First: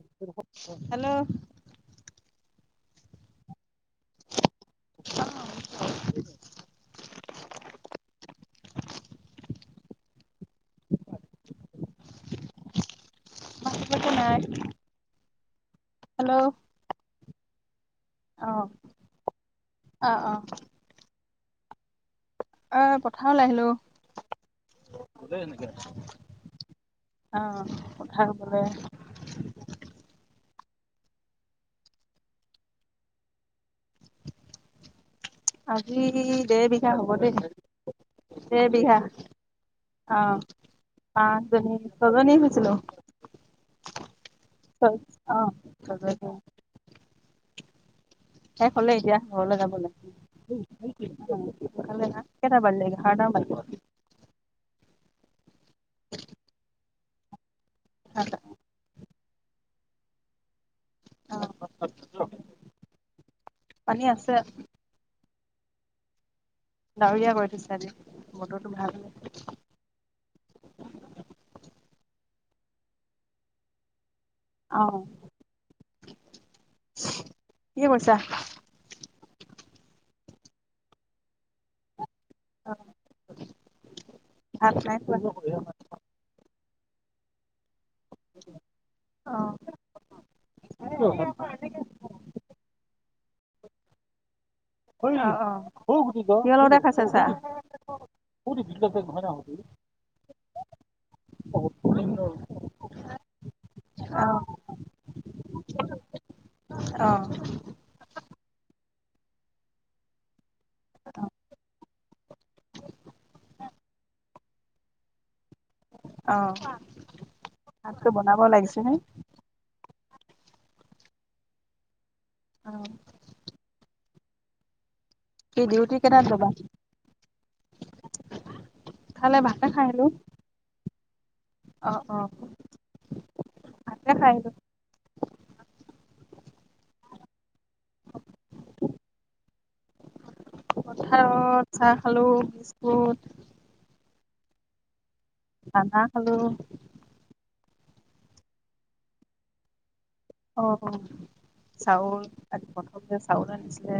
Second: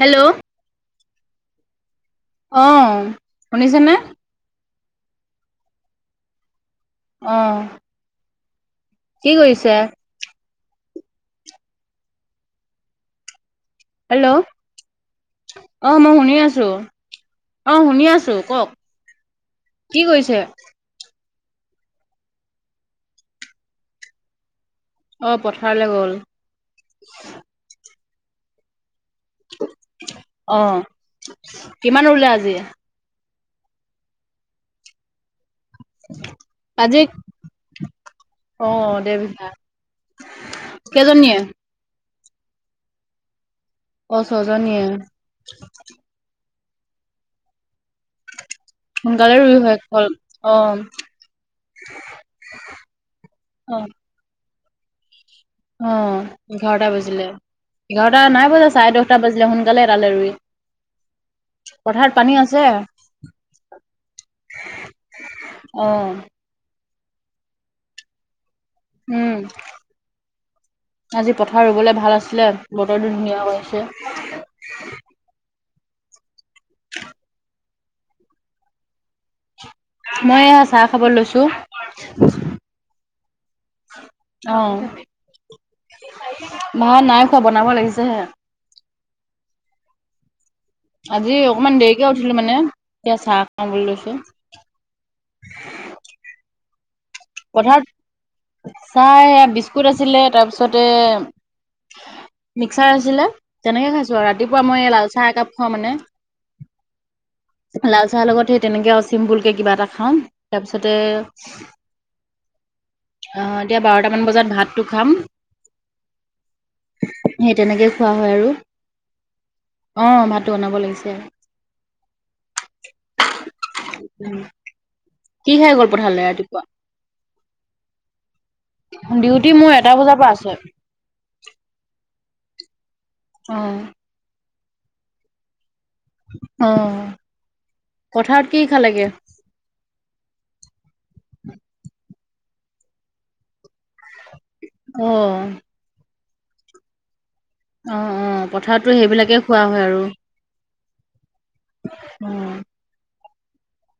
Hello hello. অঁ শুনিছেনে? অঁ শুনিছোঁ। অঁ। কি কৰিছে? হেল্ল' যপোনাই [unintelligible] অ মই শুনি আছো অ শুনি আছো। অ কওক কি অ অ কৈছে? এ পথাৰলৈ আহিলো। অ', কলে পথাৰলৈ গ'ল। অ পথাৰ ৰুবুলে। অ কিমান ৰুলে আজি? আজি দেৰ বিঘা আজি হ'ব দেই দেৰ বিঘা। আ কেইজনীয়ে? পাঁচ জনি ছজনি হৈছিলো। অ', ছজনীয়ে। চয় অ চজনি। শে হলে এতিয়া সোনকালে ৰুই ঘৰলৈ যাব শেষ হ'ল। লাগে। অ', কেইটামান বাজিলে এঘাৰ টা মন বাজীলে। অ', অ এঘাৰটা বাজিলে এঘাৰটা নাই বজা চাৰে দহটা বাজিলে সোনকালে এটালে ৰুই। অ পথাৰত পানী আছে? পানী আছে। অ। ডাৱৰীয়া কৰি থৈছে আজি বটৰটো ভাল। উম। আজি পথাৰ ৰুবলৈ ভাল আছিলে বতৰটো ধুনীয়া হৈছে। অ কি কৰিছা? মই এয়া চাহ খাব লৈছো। ও। ভাত নাই খোৱা ভাত নাই খোৱা বনাব লাগিছেহে। অ। আজি অকমান দেৰিকে উঠিলো মানে এতিয়া চাহ খাবলৈ লৈছো। অ কিহৰ লগত হে খাইছা ছাহ। পথাৰত চাই বিস্কুট আছিলে তাৰপিছতে মিক্সাৰ আছিলে তেনেকে খাইছো আৰু ৰাতিপুৱা মই লাল চাহ একাপ খাওঁ মানে অ। লাল চাহৰ লগত সেই তেনেকৈ অ চিম্পুলকে কিবা এটা খাওঁ তাৰপিছতে অ এতিয়া বাৰটামান বজাত ভাতটো খাম। অ সেই তেনেকে ভাতটো খোৱা হয় বনাব আৰু লাগিছে নে? অ ভাতটো বনাব লাগিছে। অ। [unintelligible] কি খাই গ'ল ডিউটি পথাৰলে কেতাত যাবা। ৰাতিপুৱা খালে ডিউটি ভাতে মোৰ খাই এটা আহিলোঁ বজাৰ পৰা আছে। অ অ। অ। দেখাই [unintelligible] অ পথাৰত কি খালে গে? পথাৰত চাহ খালো বিস্কুট। অ। চানা খালো। অ অ পথাৰতো সেইবিলাকে খোৱা হয় আৰু। অ চাউল অ', আজি প্ৰথম যে চাউল আনিছিলে।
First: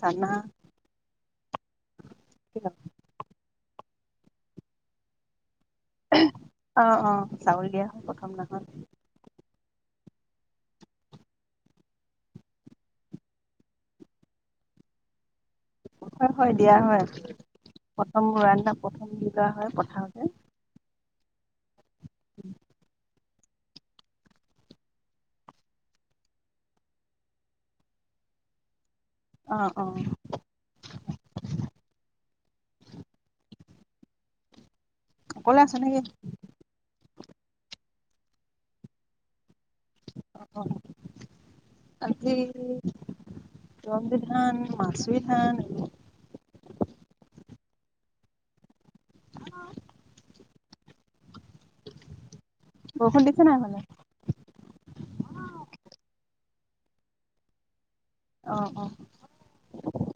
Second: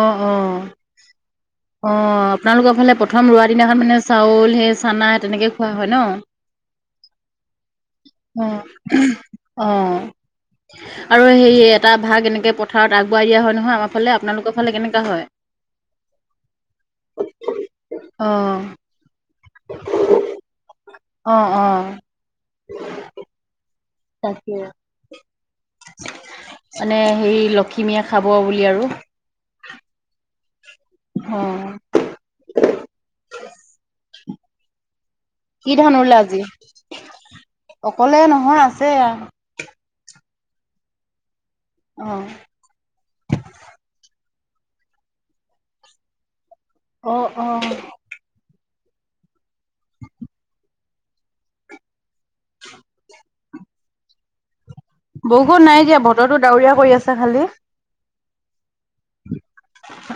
অ অ অ আপনালোকৰ ফালে পথাৰ। প্ৰথম ৰোৱাৰ দিনাখন মানে চাউল সেই চানা তেনেকৈ খোৱা হয় ন। অহ', - অহ ', -চাউল দিয়া। হয় প্ৰথম দিনাখন অ-অ। আৰু সেই এটা ভাগ এনেকৈ পথাৰত আগবুৱাই দিয়া হয় নহয় আমাৰ ফালে। আপোনালোকৰ ফালে কেনেকুৱা হয়? হয়-হয়, দিয়া হয়। প্ৰথম ৰোৱা অ', দিনা প্ৰথম বুলি কৰা হয় পথাৰতে। উমঁ-উম। উম। তাকে, মানে সেই লখিমীয়ে খাব বুলি আৰু। অঁহ', -অঁহ', -। অ। অকলে কি আছা ধান নেকি? ৰুলে আজি? অকলে নহয় আছে। অ', - তে- ৰনজিত ধান, মাচুবি ধান। অ-অহ। উম। বৰষুণ দিছে নাই সেইপিনে? বৰষুণ নাই দিয়া, বতৰটো ডাৱৰীয়া কৰি আছে খালি। অঁহ', -অঁহ।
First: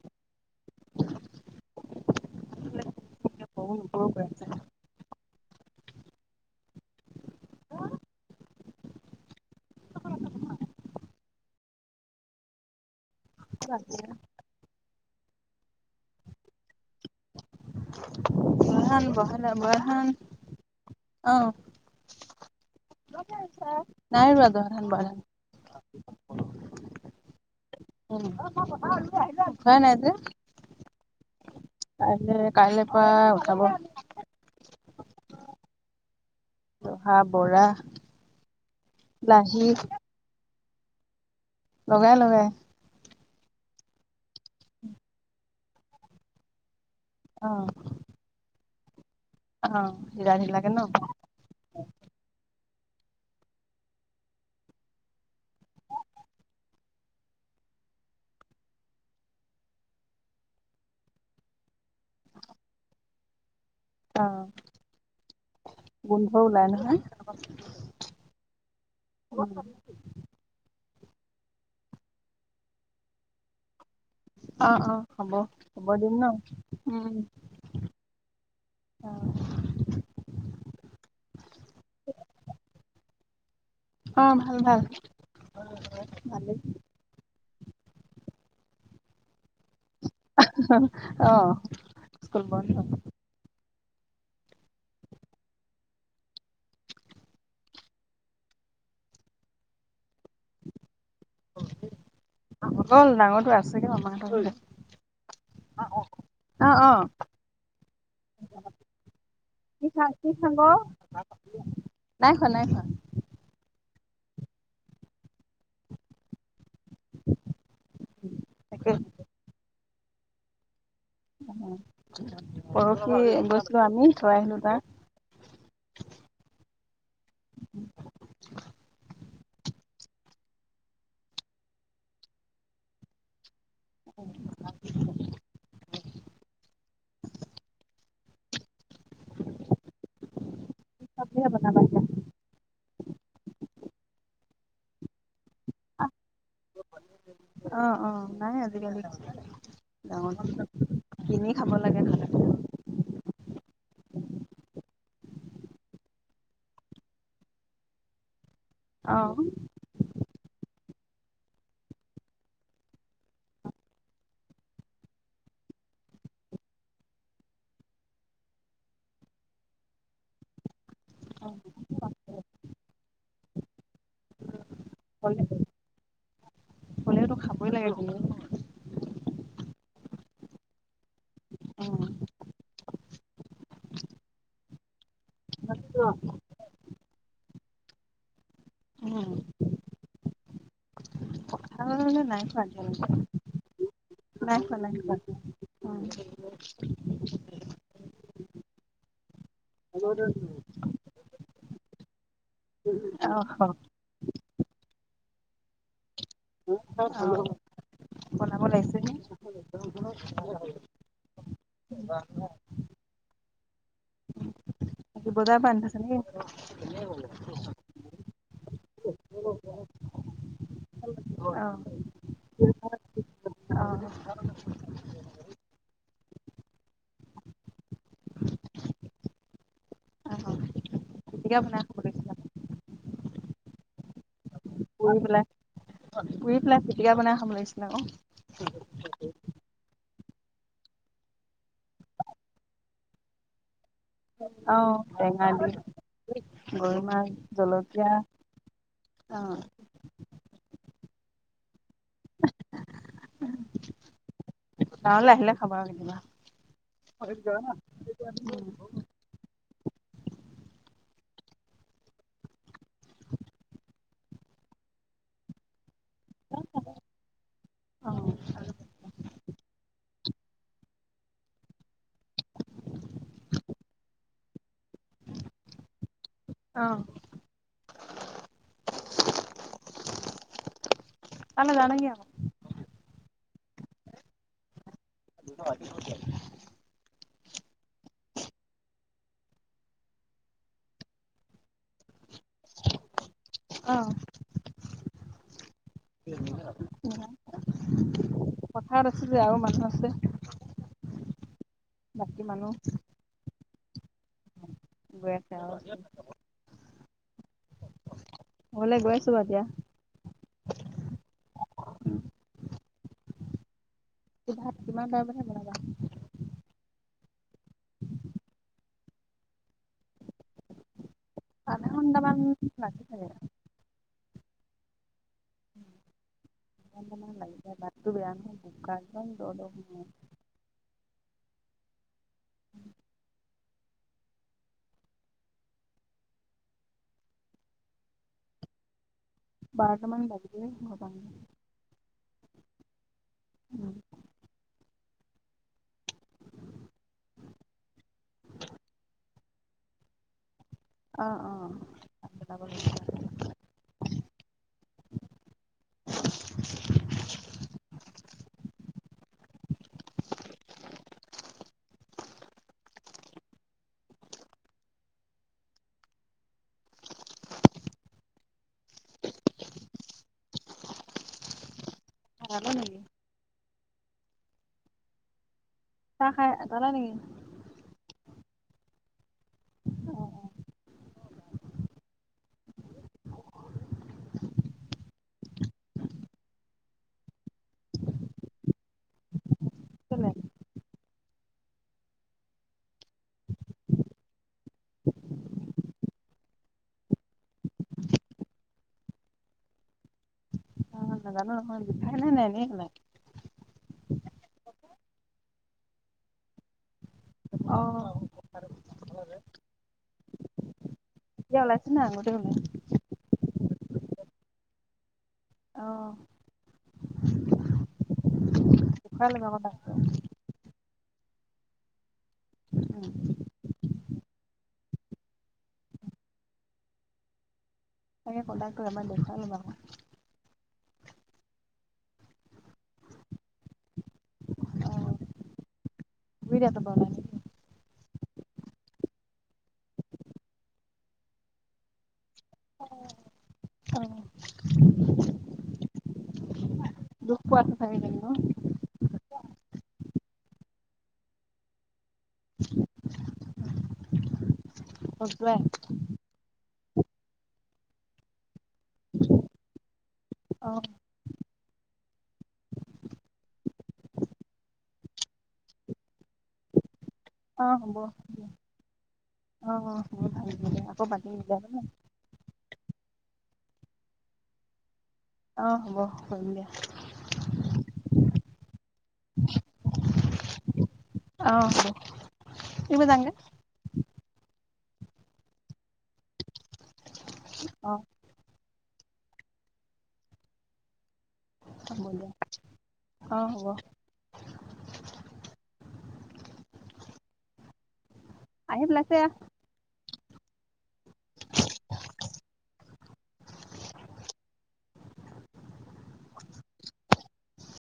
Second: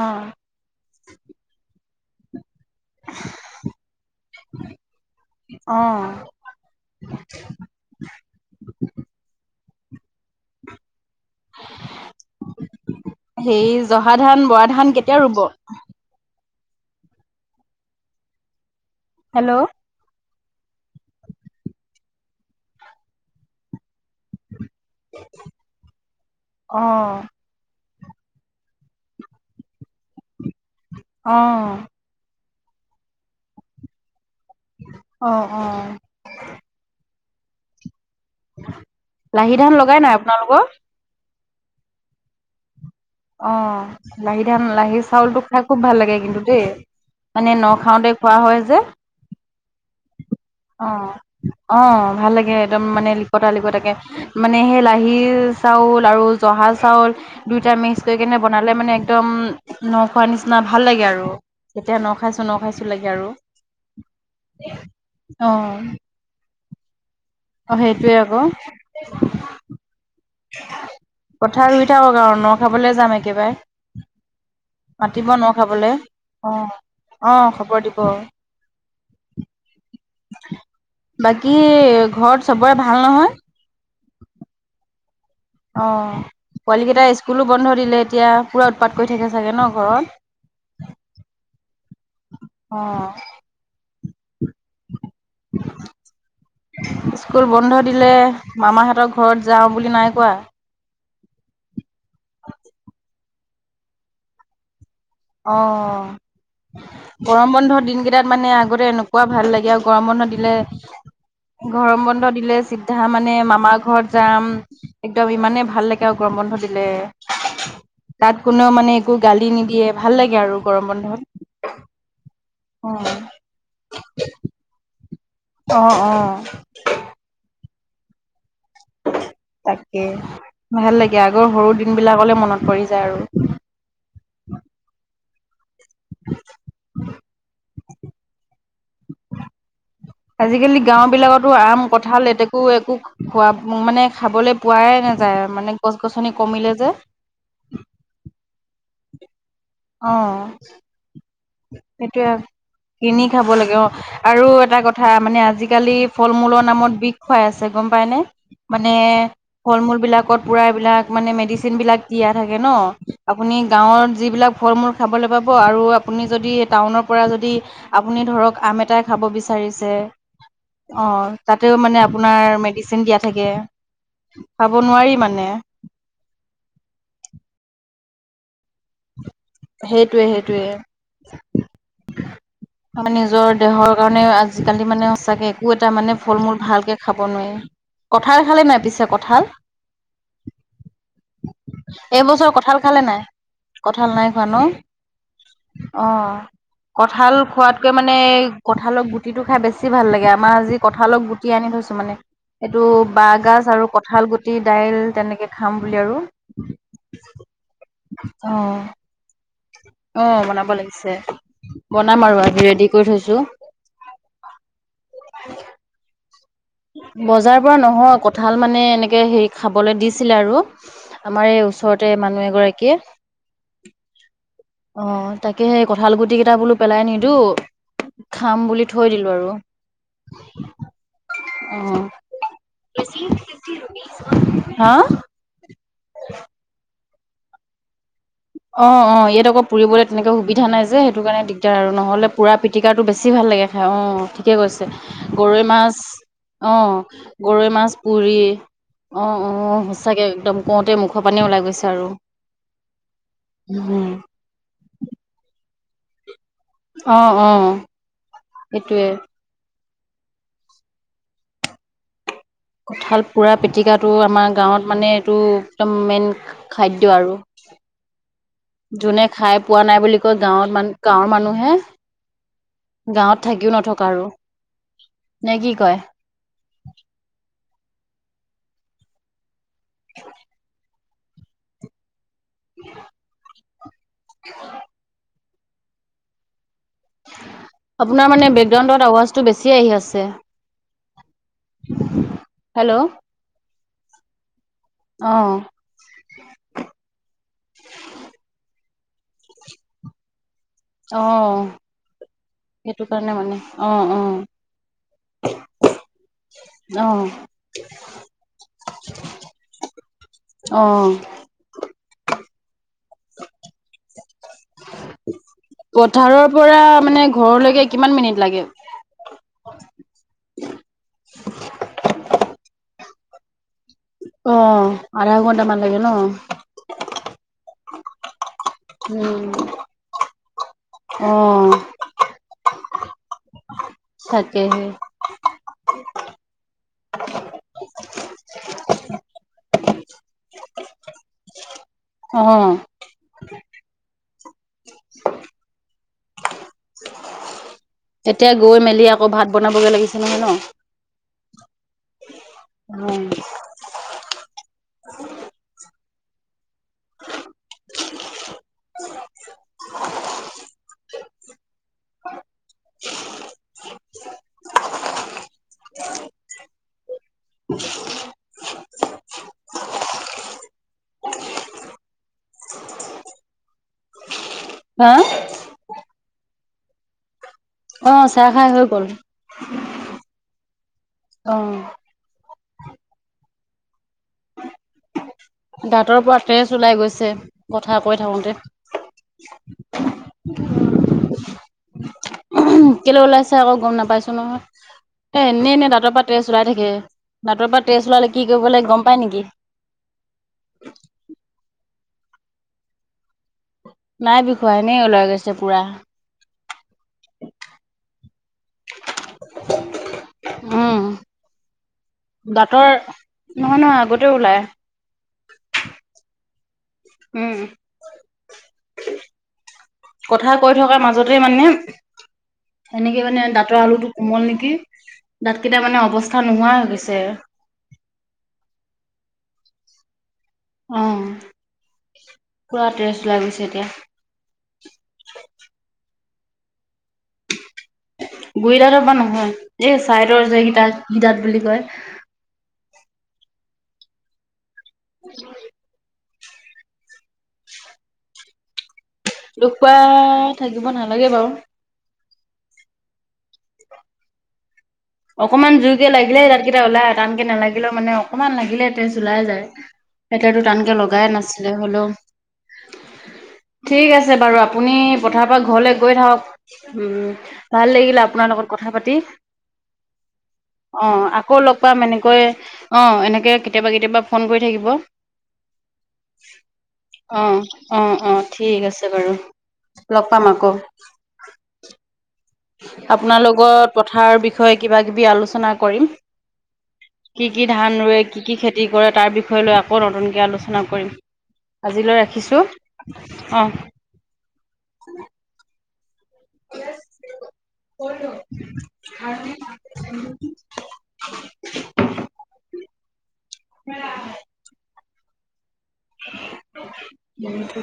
অঁহ। বতৰটো বেয়া সৈছে। অঁ। আহ- [inaudible] সেৰি জহা ধান, বৰা ধান, কেতিয়া ৰুব? জহা ধান, বৰা হেল্ল' ধান অঁহ। নাই ৰোৱা জহা ধান, বৰা ধান খিনি। অহ। [inaudible] অঁহ। কাইলৈ, কাইলৈ পৰা উঠাব। অঁহ', -অঁহ',। জহা, বৰা। লাহি ধান লগাই নাই আপোনালোকৰ? লগাই-লগাই। অঁহ', লাহি ধান, লাহি চাউলটো খাই খুব ভাল লাগে কিন্তু দেই। মানে নখাওঁতে- খোৱা হয় যে। অঁ', - [inaudible] অঁহ', অঁ ভাল লাগে একদম মানে লিকতা লিকতাকে। মানে সেই লাহি চাউল আৰু জহা চাউল দুইটা মিক্স কৰি কেনে বনালে মানে একদম নখোৱা নিচিনা ভাল লাগে আৰু। তেতিয়া ন খাইছো, ন খাইছো লাগে আৰু। অঁহ', অ', -গোন্ধ ওলাই নহয়। অ সেইটোৱে আকৌ। অ। পথা ৰুই থাক আউ ন খাবলে যাম একেবাই অ অ হ'ব খ'ব দিম ন অ', উম অ', খবৰ দিব অ বাকী ঘত চবয়ে ভাল নহয় অ ভাল ভাল অঁ ভালেই পোৱালিকেইটা স্কুলো বন্ধ দিলে এতিয়া পূৰা উৎপাত কৰি থাকে চাগে ন ঘৰত অ স্কুল বন্ধ অ', [inaudible] স্কুল বন্ধ দিলে মামাহতৰ ঘৰত যাও বুলি নাই কোৱা গল ডাঙৰটো আছেগে মামাহতৰ যৰতে অঁ অ গৰম বন্ধ দিনকেইটাত মানে আগতে এনেকুৱা ভাল লাগে, আৰু সি খা গৰম সি বন্ধ দিলে খাব ঘৰম বন্ধ নাই খোৱা দিলে নাই খোৱা চিধা মান নে মামাৰ ঘৰত যাম একদম ইমানে ভাল লাগে আউ গৰম বন্ধ দিলে। তাত কোনেও তাকে মানে একো গালি নিদিয়ে ভাল লাগে আৰু গৰম বন্ধত। অ', পৰহি গৈছিলোঁ আমি থৈ আহিলো তাক। অ', অ'। উম'। [unintelligible] তাকে ভাল লাগে, আগৰ সৰু দিন বিলাকলে মনত পৰি যায় আৰু। [inaudible] [inaudible] [inaudible] [inaudible] আজিকালি গাঁও চব্জিহে বিলাকতো আম, বনাবা এতিয়া? কঁঠাল, লেটেকো একো হোৱাপ মানে খাবলে পোৱাই নাযায় মানে গছ গছনি কমিলে যে। অ', অ' নাই আজিকালি অ গাঁৱতো কিনি খাব লাগে খালে। সেইটোয়ে কিনি খাব লাগে অ'। আৰু এটা কথা মানে আজিকালি ফল মূলৰ নামত বিষ খুৱাই আছে গম পাই নে? মানে অ ফল মূল বিলাকত পুৰা এইবিলাক মানে মেডিচিনবিলাক দিয়া থাকে ন, আপুনি গাঁৱত যিবিলাক ফল মূল খাবলে পাব আৰু আপ পুনি যদি টাউনৰ পৰা যদি আপুনি ধৰক আম এটাই খাব বিচাৰিছে অ', তাতেও মানে আপোনাৰ মেডিচিন দিয়া থাকে খাব নোৱাৰি হ'লে মানে। হ'লেওতো খাবই লাগে সেইটোৱে, সেইটোৱে। অ' আমি নিজৰ দেহৰ কাৰণে আজিকালি মানে সঁচাকে একো এটা অ মানে ফল মূল ভালকে খাব নোৱাই, কঁঠাল খালে নাই পিছে উম কঁঠাল? খাবলে নাই এইবছৰ খোৱা কঁঠাল এতিয়ালৈকে খালে নাই? কঁঠাল নাই খোৱা ন উম অ'। কঁঠাল খোৱাতকৈ মানে কঁঠালৰ গুটিটো খাই বেছি ভাল লাগে আমাৰ আজি কঁঠালৰ গু টি আনি থৈছোঁ মানে, এইটো বাঁহগাজ আৰু কঁঠাল গুটি দাইল তেনেকে খাম বুলি আৰু। অ বনাব লাগিছে নে? অ বনাব লাগিছে, বনাম আৰু আজি ৰেডি কৰি থৈছোঁ। আজি বজাৰ পা আনি থৈছ নেকি বজাৰৰ পৰা নহয় কঠাল মানে এনেকে হেৰি খাবলৈ দিছিলে আৰু। [unintelligible] অ আমাৰ এই ওচৰতে মানুহ এগৰাকীয়ে। [unintelligible] অঁ [inaudible] অঁ! তাকে সেই কঁঠাল গুটি কেইটা বোলো পেলাই নিদো [unintelligible] খাম বুলি থৈ দিলো আৰু। [inaudible] অ পিটিকা বনাই খাব অঁ! লাগিছিলে [inaudible] হা? পুৰি পেলাই পুৰি পেলাই পিটিকা বনাই খাব লাগিছিলে আকৌ। [unintelligible] অঁ-অঁ! ইয়াত অক [unintelligible] পুৰিবলৈ তেনেকৈ সুবিধা নাই যে, সেইটো কাৰণে দিগদাৰ আৰু নহ'লে পুৰা পিটিকাটো বেছি ভাল লাগে খায় অঁ। [unintelligible] ঠিকে কৈছে। অ', টেঙা গৰৈ দি মাছ, অঁ গৰৈ মাছ গৰৈ মাছ জলকীয়া পুৰি। [unintelligible] অ অঁ-অঁ! সঁচাকে একদম কওঁতে মুখৰ পানী ওলাই গৈছে আৰু। [unintelligible] উম'। [inaudible] গাৱলৈ আহিলে খাবা অ আৰু অ কেতিয়াবা। [inaudible] সেইটোৱে কঁঠাল পোৰা পিটিকাটো, আমাৰ গাঁৱত মানে এইটো একদম মেইন খাদ্য আৰু। [inaudible] অঁ [inaudible] যোনে খাই পোৱা নাই বুলি কয়, গাঁৱত মানুহ গাঁৱৰ মানুহে [unintelligible] গাঁৱত থাকিও নথকা আৰু। নে কি কয়? [inaudible] অঁ [unintelligible] [inaudible] [inaudible] তালে যাৱ নে কি আকৌ? [unintelligible] [unintelligible] [unintelligible] আপোনাৰ মানে বেকগ্ৰাউণ্ডত আৱাজটো বেছি আহি আছে। [inaudible] হেল্ল' অ [inaudible] অঁ! [inaudible] পথাৰত আছোঁ যে আৰু মানুহ আছে। অঁ! [unintelligible] বাকী মানুহ [inaudible] সেইটো কাৰণে মানে। অঁ-অঁ। [inaudible] গৈ আছে অঁ [inaudible] অঁ [inaudible] ঘৰলে গৈ আছো বাৰু এতিয়া। অঁ। [inaudible] ভাত কিমান টাইমতহে বনাবা? [unintelligible] [inaudible] পৰা মানে ঘৰলৈকে কিমান মিনিট লাগে? আধা ঘণ্টামান লাগে। [inaudible] অ! আধা ঘন [unintelligible] [unintelligible] আধাঘণ্টা মান লাগি যায়। বাটতো বেয়া নহয় বোকা যে দ-দ সোমাই [unintelligible] উম [inaudible] [unintelligible] তাকেহে [unintelligible] [unintelligible] [inaudible] বাৰটামান বাজিবই ঘৰ পাওঁতে [unintelligible] অঁ [inaudible] উম [inaudible] [unintelligible] এতিয়া গৈ মেলি আকৌ ভাত বনাবগে লাগি নহয় ন? অ অ। ভাত বনাব [unintelligible] [unintelligible] [unintelligible] [unintelligible] [unintelligible] [unintelligible] হা? চাহ খাই এটালা নেকি? অ, চাহ খাই হৈ গ'ল। অ অ। অ। দাঁতৰ পৰা তেজ ওলাই গৈছে, কথা কৈ থাকোঁতে। কেলে কেলৈ ওলাইছে আকৌ, গম নাপাইছোঁ নহয়। এ এনে এনে দাতপা তেছ ওলাই থাকে। দাঁতৰ পৰা তেছ ওলালে কি কৰিব লাগে, গম পায় নেকি? অ, নাজানো নহয়। বিষায় নে এনে উলাই? নাই বিষুৱা, এনেই ওলাই গৈছে পুৰা। অ [unintelligible] [unintelligible] উম। এতিয়া ওলাইছে না গোটেই ওলাই দাঁতৰ নহয় নহয় আগতেও ওলাই। অঁ। উম। দেখুৱাই ল'বা আকৌ তাক কথা কৈ থকাৰ মাজতে মানে, এনেকে মানে দাঁতৰ আলুটোক কোমল নেকি? দাতকেইটা মানে অৱস্থা নোহোৱা হৈ গৈছে। চাগে প্ৰডাক্টো এবাৰ দেখোৱাই ল'বা। অ, অ। পুৰা তেছ ওলাই গৈছে এতিয়া। অ'। গুৰি দাতপা ওলা গুৰি দাঁত পা নহয়। এই চাইদৰ যে একিটা, কি দাঁত বুলি কয়। অ। অ। [unintelligible] দুখ পোৱাটো [unintelligible] ন দুখ পোৱা থাকিব নালাগে বাও। [inaudible] খজুৱাই অকমান জোৰকে লাগিলে দাতকিটা ওলাই। টানকে নালাগিলেও মানে অকমান লাগিলে তেচ ওলাই যায়। হেতু হেতু অ টানকে লগাই নাছিলে। হলৌ ঠিক আছে বাৰু আপুনি পথাৰ পা ঘৰলে গৈ থাকক। উম। অ ভাল হ'ব লাগিলে দিয়া। আপোনাৰ লগত কথা পাতি। অ অ। বহুত ভাল [unintelligible] অ। আকৌ লগ পাম এনেকৈ অ এনেকে কেতিয়াবা কেতিয়াবা ফোন কৰি থাকিব। অ, হ'ব। কৰিম দিয়া। অ, অ, অ,। ঠিক আছে বাৰু লগ পাম আকৌ। অ' [unintelligible] ফুৰিব যামগে আপোনাৰ লগত পথাৰ বিষয়ে কিবা কিবি আলোচনা কৰিম। কি কি অ ধান ৰুৱে, কি কি খেতি কৰে তাৰ বিষয়ে লৈ আকৌ নতুনকৈ আলোচনা কৰিম। হ'ব আজিলৈ দিয়া অ ৰাখিছোঁ, হ'ব অঁ'। ক [inaudible] আহি পেলাইছে। [unintelligible] ম [inaudible]